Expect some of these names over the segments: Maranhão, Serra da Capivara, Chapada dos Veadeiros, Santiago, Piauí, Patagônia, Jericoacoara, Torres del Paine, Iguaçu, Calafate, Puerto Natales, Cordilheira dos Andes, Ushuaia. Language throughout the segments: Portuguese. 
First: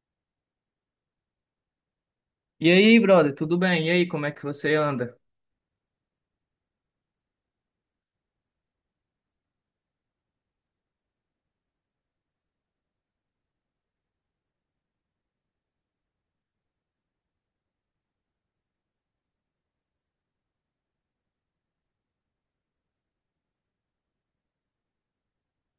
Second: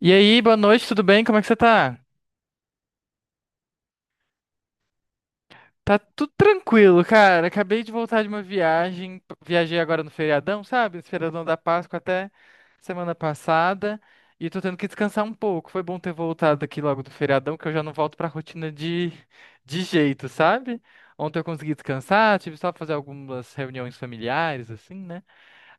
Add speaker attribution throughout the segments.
Speaker 1: E aí, boa noite, tudo bem? Como é que você tá?
Speaker 2: E aí, brother, tudo bem? E aí, como é que você anda?
Speaker 1: Tá tudo tranquilo, cara. Acabei de voltar de uma viagem. Viajei agora no feriadão, sabe? Esse feriadão da Páscoa até semana passada. E tô tendo que descansar um pouco. Foi bom ter voltado aqui logo do feriadão, que eu já não volto pra rotina de jeito, sabe? Ontem eu consegui descansar, tive só pra fazer algumas reuniões familiares, assim, né?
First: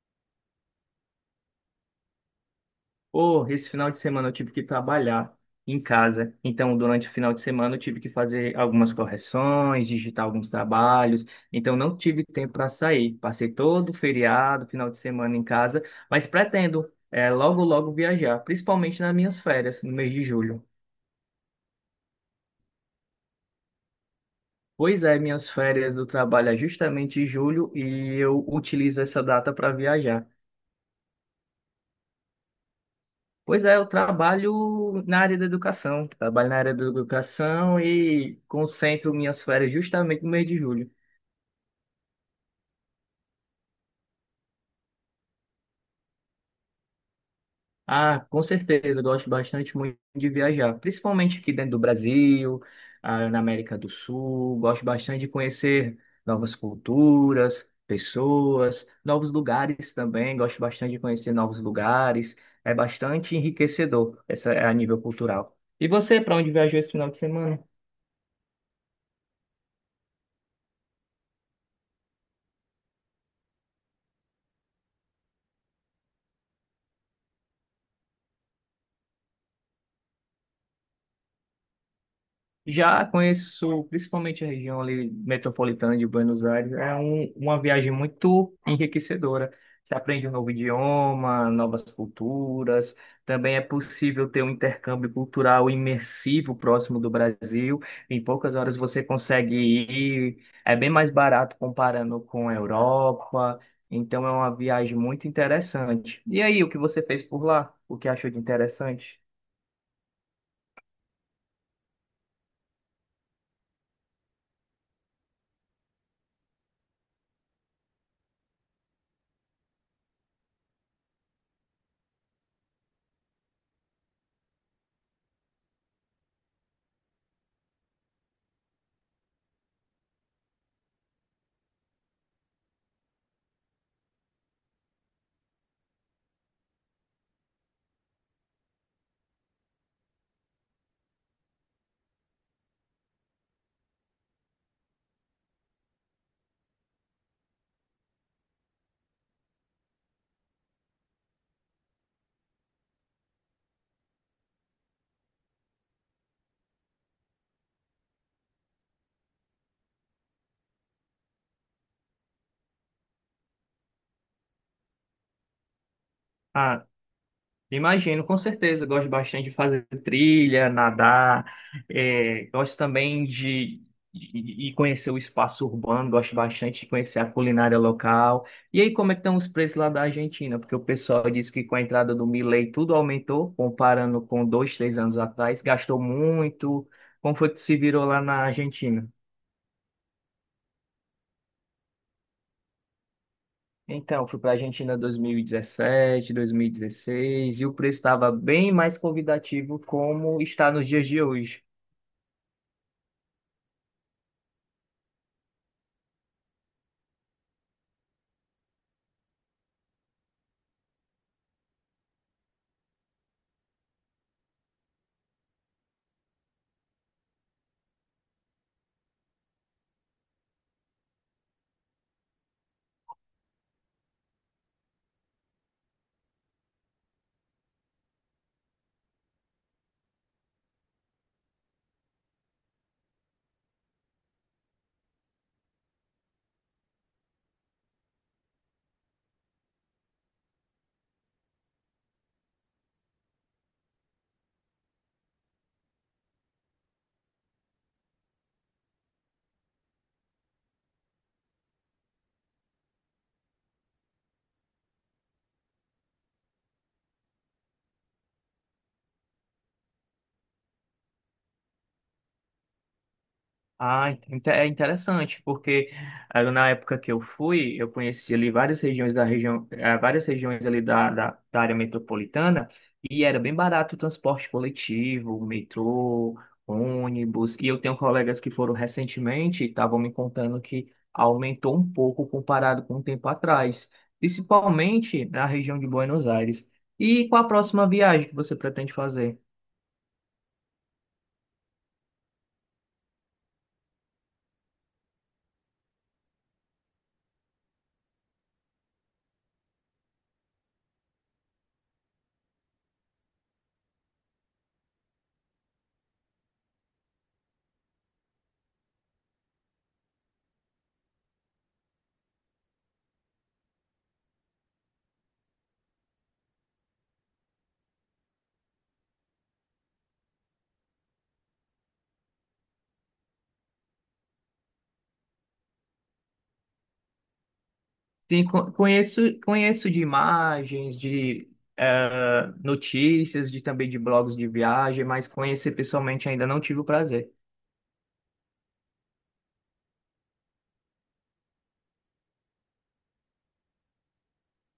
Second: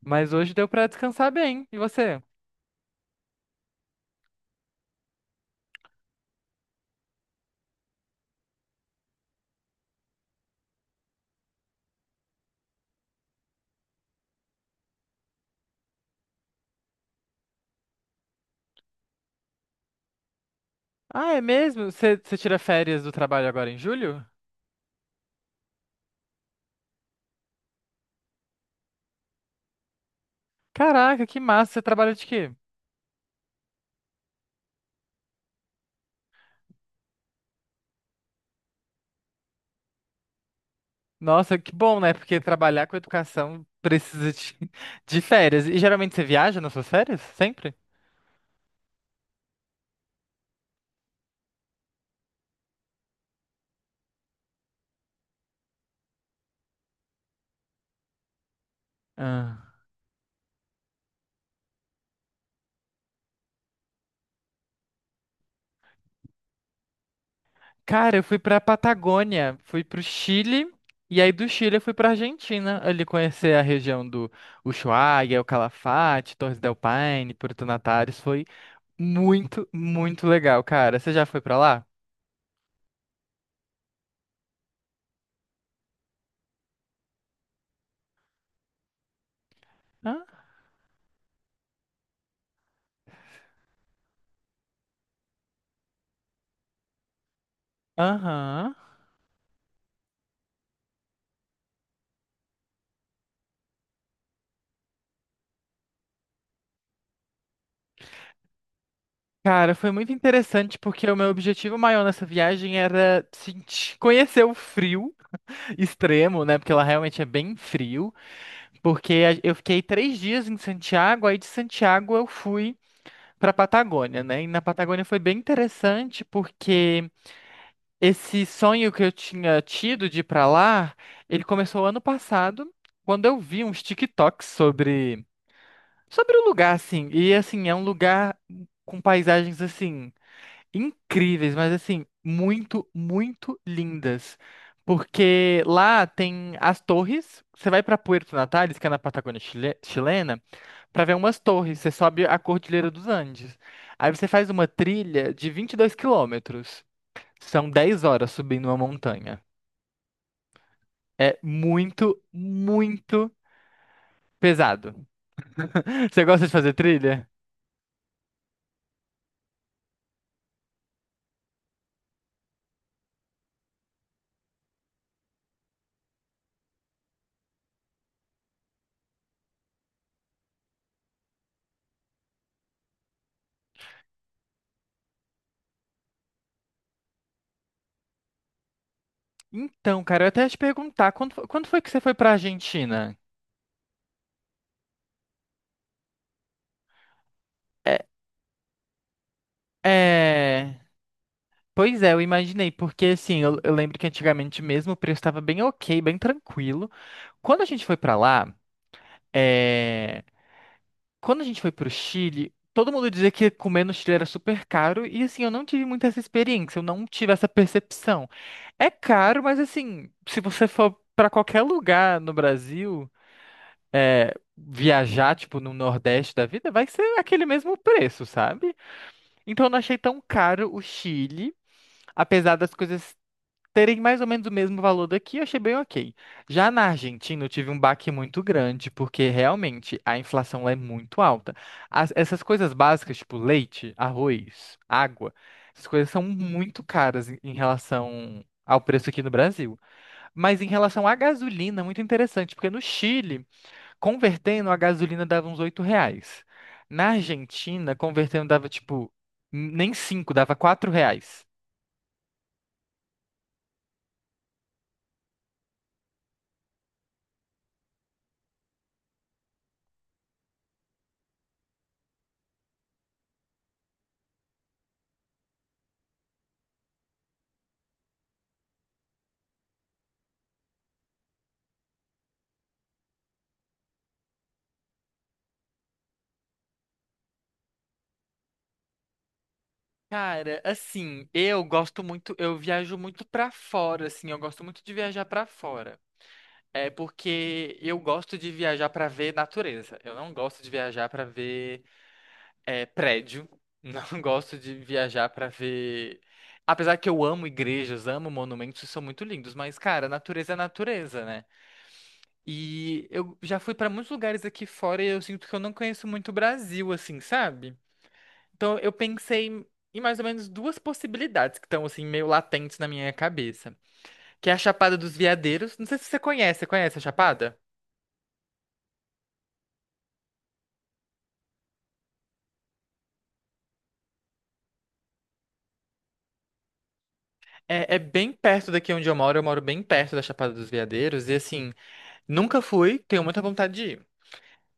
Speaker 1: Mas hoje deu pra descansar bem. E você?
Speaker 2: Pô, esse final de semana eu tive que trabalhar em casa. Então, durante o final de semana eu tive que fazer algumas correções, digitar alguns trabalhos. Então, não tive tempo para sair. Passei todo o feriado, final de semana em casa, mas pretendo logo, logo viajar, principalmente nas minhas férias, no mês de julho.
Speaker 1: Ah, é mesmo? Você tira férias do trabalho agora em julho?
Speaker 2: Pois é, minhas férias do trabalho é justamente em julho e eu utilizo essa data para viajar.
Speaker 1: Caraca, que massa! Você trabalha de quê?
Speaker 2: Pois é, eu trabalho na área da educação. Trabalho na área da educação e concentro minhas férias justamente no mês de julho.
Speaker 1: Nossa, que bom, né? Porque trabalhar com educação precisa de, de férias. E geralmente você viaja nas suas férias? Sempre?
Speaker 2: Ah, com certeza, eu gosto bastante muito de viajar, principalmente aqui dentro do Brasil, na América do Sul. Gosto bastante de conhecer novas culturas, pessoas, novos
Speaker 1: Ah.
Speaker 2: lugares também. Gosto bastante de conhecer novos lugares. É bastante enriquecedor essa, a nível cultural. E você, para onde viajou esse final de semana?
Speaker 1: Cara, eu fui pra Patagônia, fui pro Chile, e aí do Chile eu fui pra Argentina, ali conhecer a região do Ushuaia, o Calafate, Torres del Paine, Puerto Natales. Foi muito, muito legal, cara. Você já foi pra lá?
Speaker 2: Já conheço principalmente a região ali metropolitana de Buenos Aires. Uma viagem muito enriquecedora. Você
Speaker 1: Hã?
Speaker 2: aprende um novo idioma, novas culturas. Também é possível ter um intercâmbio cultural imersivo próximo do Brasil. Em poucas
Speaker 1: Aham.
Speaker 2: horas você consegue ir. É bem mais barato comparando com a Europa. Então é uma viagem muito interessante. E aí, o que você fez por lá? O que achou de interessante?
Speaker 1: Cara, foi muito interessante porque o meu objetivo maior nessa viagem era sentir, conhecer o frio extremo, né? Porque lá realmente é bem frio. Eu fiquei 3 dias em Santiago, aí de Santiago eu fui para Patagônia, né? E na Patagônia foi bem interessante porque esse sonho que eu tinha tido de ir para lá, ele começou ano passado, quando eu vi uns TikToks sobre o lugar, assim. E assim é um lugar com paisagens assim incríveis, mas assim, muito, muito lindas. Porque lá tem as torres. Você vai para Puerto Natales, que é na Patagônia chilena, para ver umas torres. Você sobe a Cordilheira dos Andes. Aí você faz uma trilha de 22 quilômetros. São 10 horas subindo uma montanha. É muito, muito pesado. Você gosta de fazer
Speaker 2: Ah,
Speaker 1: trilha?
Speaker 2: imagino, com certeza. Eu gosto bastante de fazer trilha, nadar. Gosto também de conhecer o espaço urbano. Gosto bastante de conhecer a culinária local. E aí, como é que estão os preços lá da Argentina? Porque o pessoal disse que com a entrada do Milei tudo aumentou, comparando com dois, três anos atrás. Gastou muito. Como foi que se virou lá na Argentina?
Speaker 1: Então, cara, eu até ia te perguntar, quando foi que você foi para Argentina?
Speaker 2: Então, fui para a Argentina em 2017, 2016. E o preço
Speaker 1: É,
Speaker 2: estava bem mais convidativo como está
Speaker 1: é.
Speaker 2: nos dias de hoje.
Speaker 1: Pois é, eu imaginei, porque assim, eu lembro que antigamente mesmo o preço estava bem ok, bem tranquilo. Quando a gente foi pra lá, é, quando a gente foi pro Chile, todo mundo dizia que comer no Chile era super caro, e assim, eu não tive muita essa experiência, eu não tive essa percepção. É caro, mas assim, se você for pra qualquer lugar no Brasil, viajar, tipo, no Nordeste da vida, vai ser aquele mesmo preço, sabe? Então eu não achei tão caro o Chile. Apesar das coisas terem mais ou menos o mesmo valor daqui, eu achei bem ok. Já na Argentina, eu tive um baque muito grande, porque realmente a inflação lá é muito alta. Essas coisas básicas, tipo leite, arroz, água, essas coisas são muito caras em relação ao preço aqui no Brasil. Mas em relação à gasolina, é muito interessante, porque no Chile, convertendo, a gasolina dava uns 8 reais. Na Argentina, convertendo dava tipo, nem 5, dava 4 reais.
Speaker 2: Ah, é interessante, porque na época que eu fui, eu conheci ali várias regiões da região, várias regiões ali da área metropolitana, e era bem barato o transporte coletivo, metrô, ônibus, e eu tenho colegas que foram recentemente e estavam me contando que aumentou um pouco comparado com um tempo atrás, principalmente na região de Buenos Aires. E qual a próxima viagem que você pretende fazer?
Speaker 1: Cara, assim, eu gosto muito, eu viajo muito pra fora, assim, eu gosto muito de viajar pra fora. É porque eu gosto de viajar pra ver natureza. Eu não gosto de viajar pra ver é, prédio. Não gosto de viajar pra ver. Apesar que eu amo igrejas, amo monumentos, e são muito lindos, mas, cara, natureza é natureza, né? E eu já fui pra muitos lugares aqui fora e eu sinto que eu não conheço muito o Brasil, assim, sabe? Então eu pensei em mais ou menos duas possibilidades que estão assim meio latentes na minha cabeça, que é a Chapada dos Veadeiros. Não sei se você conhece, você conhece a Chapada?
Speaker 2: Sim, conheço, conheço de imagens, de notícias, de também de blogs de viagem, mas conhecer pessoalmente ainda não tive o prazer.
Speaker 1: É, é bem perto daqui onde eu moro bem perto da Chapada dos Veadeiros e assim, nunca fui, tenho muita vontade de ir.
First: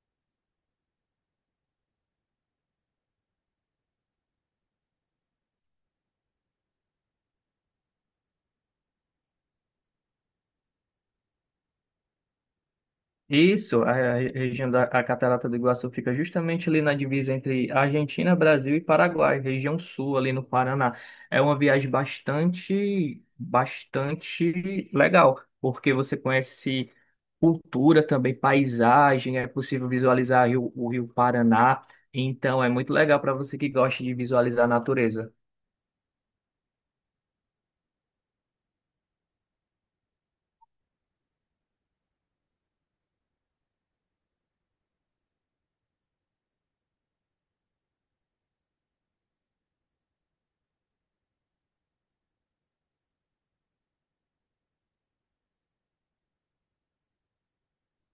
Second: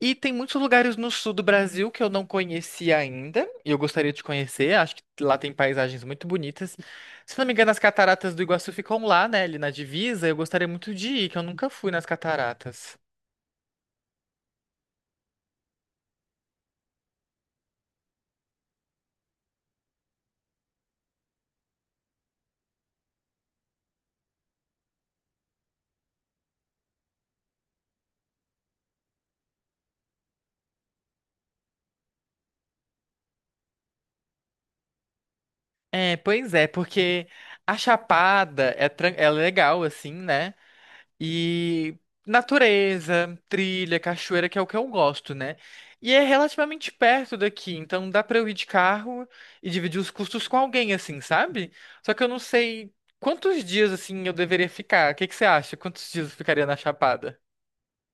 Speaker 1: E tem muitos lugares no sul do Brasil que eu não conheci ainda, e eu gostaria de conhecer, acho que lá tem paisagens muito bonitas. Se não me engano, as cataratas do Iguaçu ficam lá, né, ali na divisa, eu gostaria muito de ir, que eu nunca fui nas cataratas.
Speaker 2: Isso, a região da a Catarata do Iguaçu fica justamente ali na divisa entre Argentina, Brasil e Paraguai, região sul, ali no Paraná. É uma viagem bastante, bastante legal, porque você conhece cultura também, paisagem, é possível visualizar o Rio Paraná, então é muito legal para você que gosta de visualizar a natureza.
Speaker 1: É, pois é, porque a Chapada é, é legal, assim, né? E natureza, trilha, cachoeira, que é o que eu gosto, né? E é relativamente perto daqui, então dá pra eu ir de carro e dividir os custos com alguém, assim, sabe? Só que eu não sei quantos dias, assim, eu deveria ficar. O que que você acha? Quantos dias eu ficaria na Chapada?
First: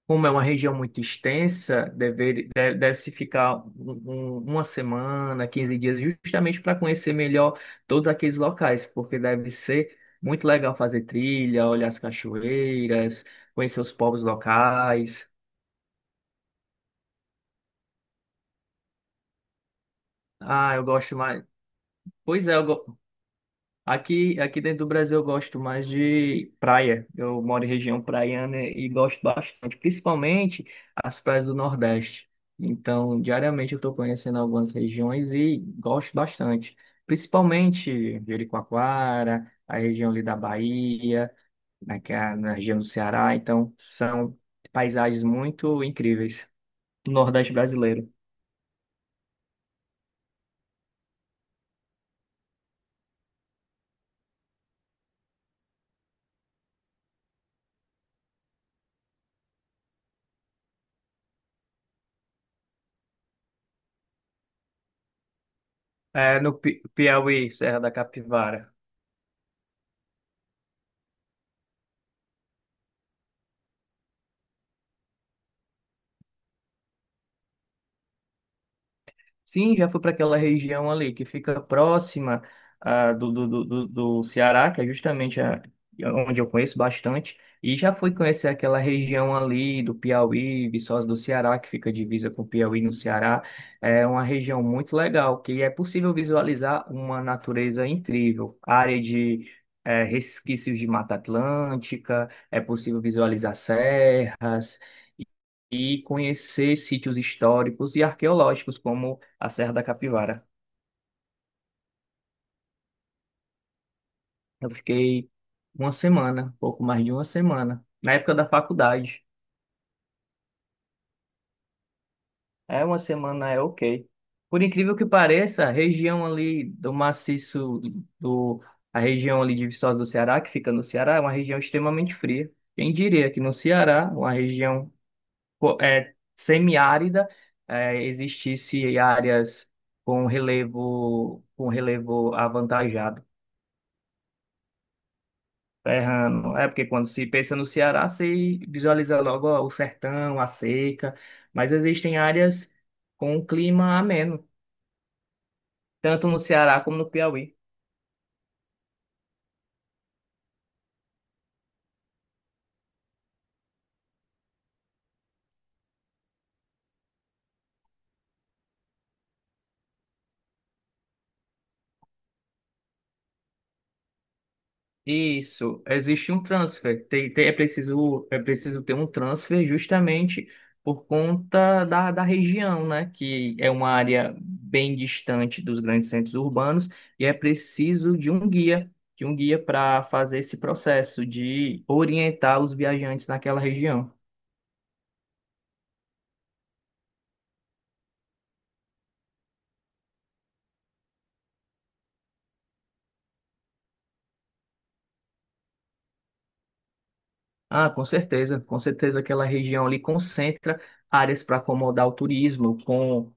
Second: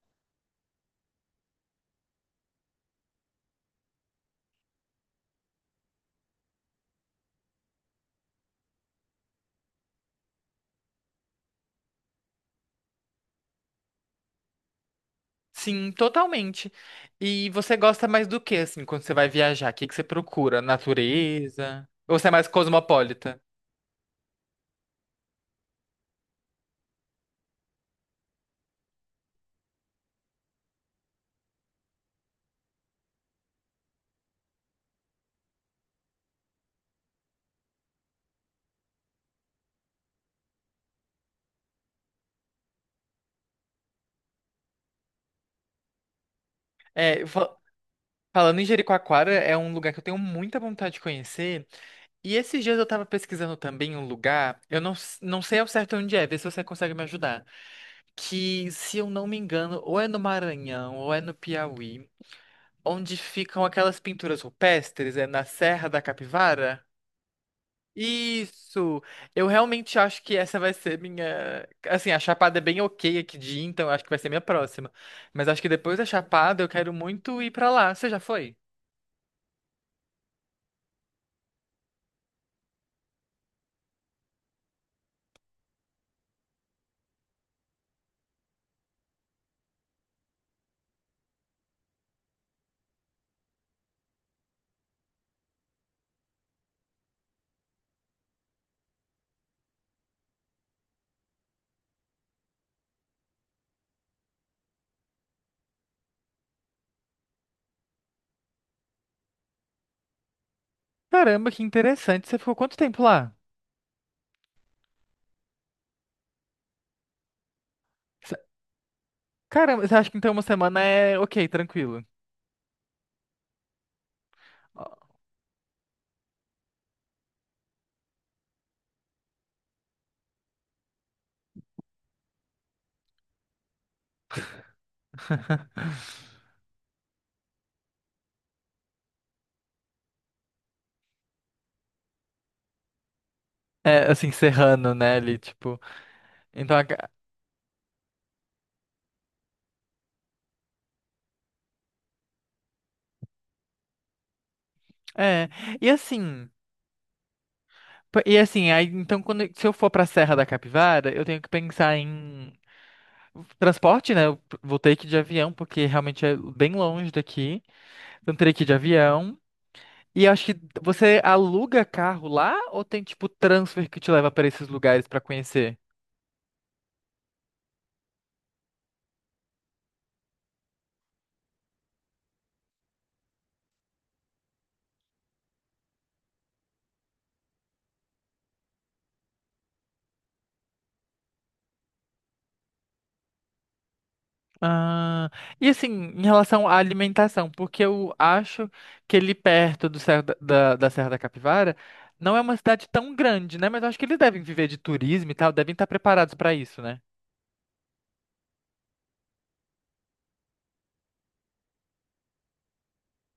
Speaker 2: Como é uma região muito extensa, deve-se ficar uma semana, 15 dias, justamente para conhecer melhor todos aqueles locais, porque deve ser muito legal fazer trilha, olhar as cachoeiras, conhecer os povos locais.
Speaker 1: Sim, totalmente. E você gosta mais do que, assim, quando você vai viajar? O que que você procura?
Speaker 2: Ah, eu gosto mais.
Speaker 1: Natureza? Ou você é
Speaker 2: Pois
Speaker 1: mais
Speaker 2: é,
Speaker 1: cosmopolita?
Speaker 2: aqui dentro do Brasil eu gosto mais de praia. Eu moro em região praiana e gosto bastante, principalmente as praias do Nordeste. Então, diariamente eu estou conhecendo algumas regiões e gosto bastante. Principalmente Jericoacoara, a região ali da Bahia, na, que é na região do Ceará. Então, são paisagens muito incríveis do
Speaker 1: É,
Speaker 2: Nordeste brasileiro.
Speaker 1: falando em Jericoacoara, é um lugar que eu tenho muita vontade de conhecer. E esses dias eu tava pesquisando também um lugar, eu não, não sei ao certo onde é, vê se você consegue me ajudar. Que, se eu não me engano, ou é no Maranhão, ou é no Piauí, onde ficam aquelas pinturas rupestres, é na Serra da
Speaker 2: É, no
Speaker 1: Capivara.
Speaker 2: Piauí, Serra da Capivara.
Speaker 1: Isso! Eu realmente acho que essa vai ser minha. Assim, a Chapada é bem ok aqui de ir, então eu acho que vai ser minha próxima. Mas acho que depois da Chapada eu quero muito ir pra lá. Você já foi?
Speaker 2: Sim, já fui para aquela região ali que fica próxima do Ceará, que é justamente a, onde eu conheço bastante, e já fui conhecer aquela região ali do Piauí, Viçosa do Ceará, que fica divisa com o Piauí no Ceará. É uma região muito legal, que é possível visualizar uma natureza incrível, área de resquícios de Mata Atlântica, é possível visualizar serras e conhecer sítios históricos e arqueológicos, como a Serra da Capivara.
Speaker 1: Caramba, que interessante. Você ficou quanto tempo lá?
Speaker 2: Eu fiquei uma semana, pouco mais de uma semana, na época
Speaker 1: Cê-
Speaker 2: da faculdade.
Speaker 1: Caramba, você acha que então uma semana é ok, tranquilo.
Speaker 2: É, uma semana é ok. Por
Speaker 1: Ó,
Speaker 2: incrível que pareça, do a região ali de Viçosa do Ceará, que fica no Ceará, é uma região extremamente fria. Quem diria que no Ceará, uma região semiárida, existisse áreas com relevo avantajado.
Speaker 1: É, assim, serrano, né, ali, tipo.
Speaker 2: Tá errando. É
Speaker 1: Então,
Speaker 2: porque quando se pensa no Ceará, se visualiza logo ó, o sertão, a seca, mas existem áreas com um clima ameno,
Speaker 1: é. E
Speaker 2: tanto no
Speaker 1: assim,
Speaker 2: Ceará como no Piauí.
Speaker 1: e assim, aí, então, quando, se eu for pra Serra da Capivara, eu tenho que pensar em transporte, né? Vou ter que ir de avião, porque realmente é bem longe daqui. Então, teria que ir de avião. E eu acho que você aluga carro lá ou tem, tipo, transfer que te leva pra esses lugares pra conhecer?
Speaker 2: Isso, existe um transfer. É preciso, é preciso ter um transfer justamente por conta da região, né? Que é uma área bem distante dos grandes centros urbanos e é preciso de um guia para fazer esse processo de orientar os viajantes naquela região.
Speaker 1: Ah, e assim, em relação à alimentação, porque eu acho que ele perto do Serra da Serra da Capivara não é uma cidade tão grande, né? Mas eu acho que eles devem viver de turismo e tal, devem estar preparados pra isso, né?
Speaker 2: Ah, com certeza aquela região ali concentra áreas para acomodar o turismo, com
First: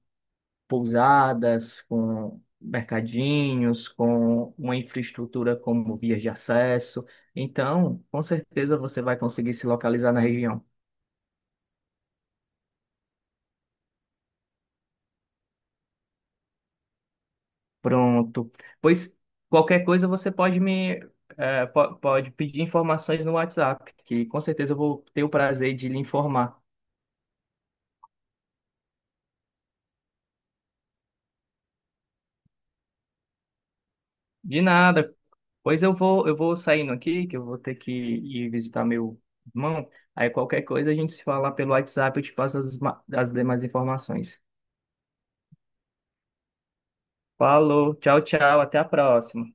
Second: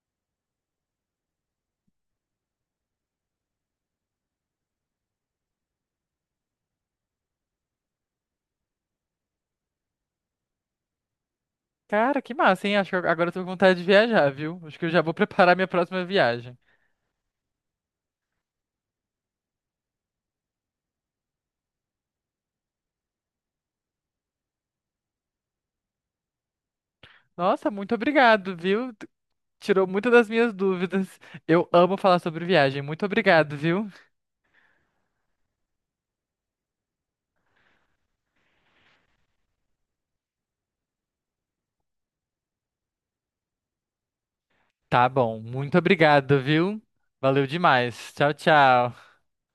Speaker 2: pousadas, com mercadinhos, com uma infraestrutura como vias de acesso. Então, com certeza você vai conseguir se localizar na região.
Speaker 1: Cara, que massa, hein? Acho que agora eu tô com vontade de viajar, viu? Acho que eu já vou preparar minha próxima viagem.
Speaker 2: Pronto. Pois qualquer coisa você pode me pode pedir informações no WhatsApp, que com certeza eu vou ter o prazer de lhe informar.
Speaker 1: Nossa, muito obrigado, viu? Tirou muitas das minhas dúvidas. Eu amo falar sobre viagem. Muito obrigado, viu?
Speaker 2: De nada. Pois eu vou saindo aqui, que eu vou ter que ir visitar meu irmão. Aí qualquer coisa a gente se fala pelo WhatsApp, eu te passo as demais informações.
Speaker 1: Tá bom, muito obrigado, viu? Valeu
Speaker 2: Falou,
Speaker 1: demais.
Speaker 2: tchau,
Speaker 1: Tchau,
Speaker 2: tchau, até a
Speaker 1: tchau.
Speaker 2: próxima.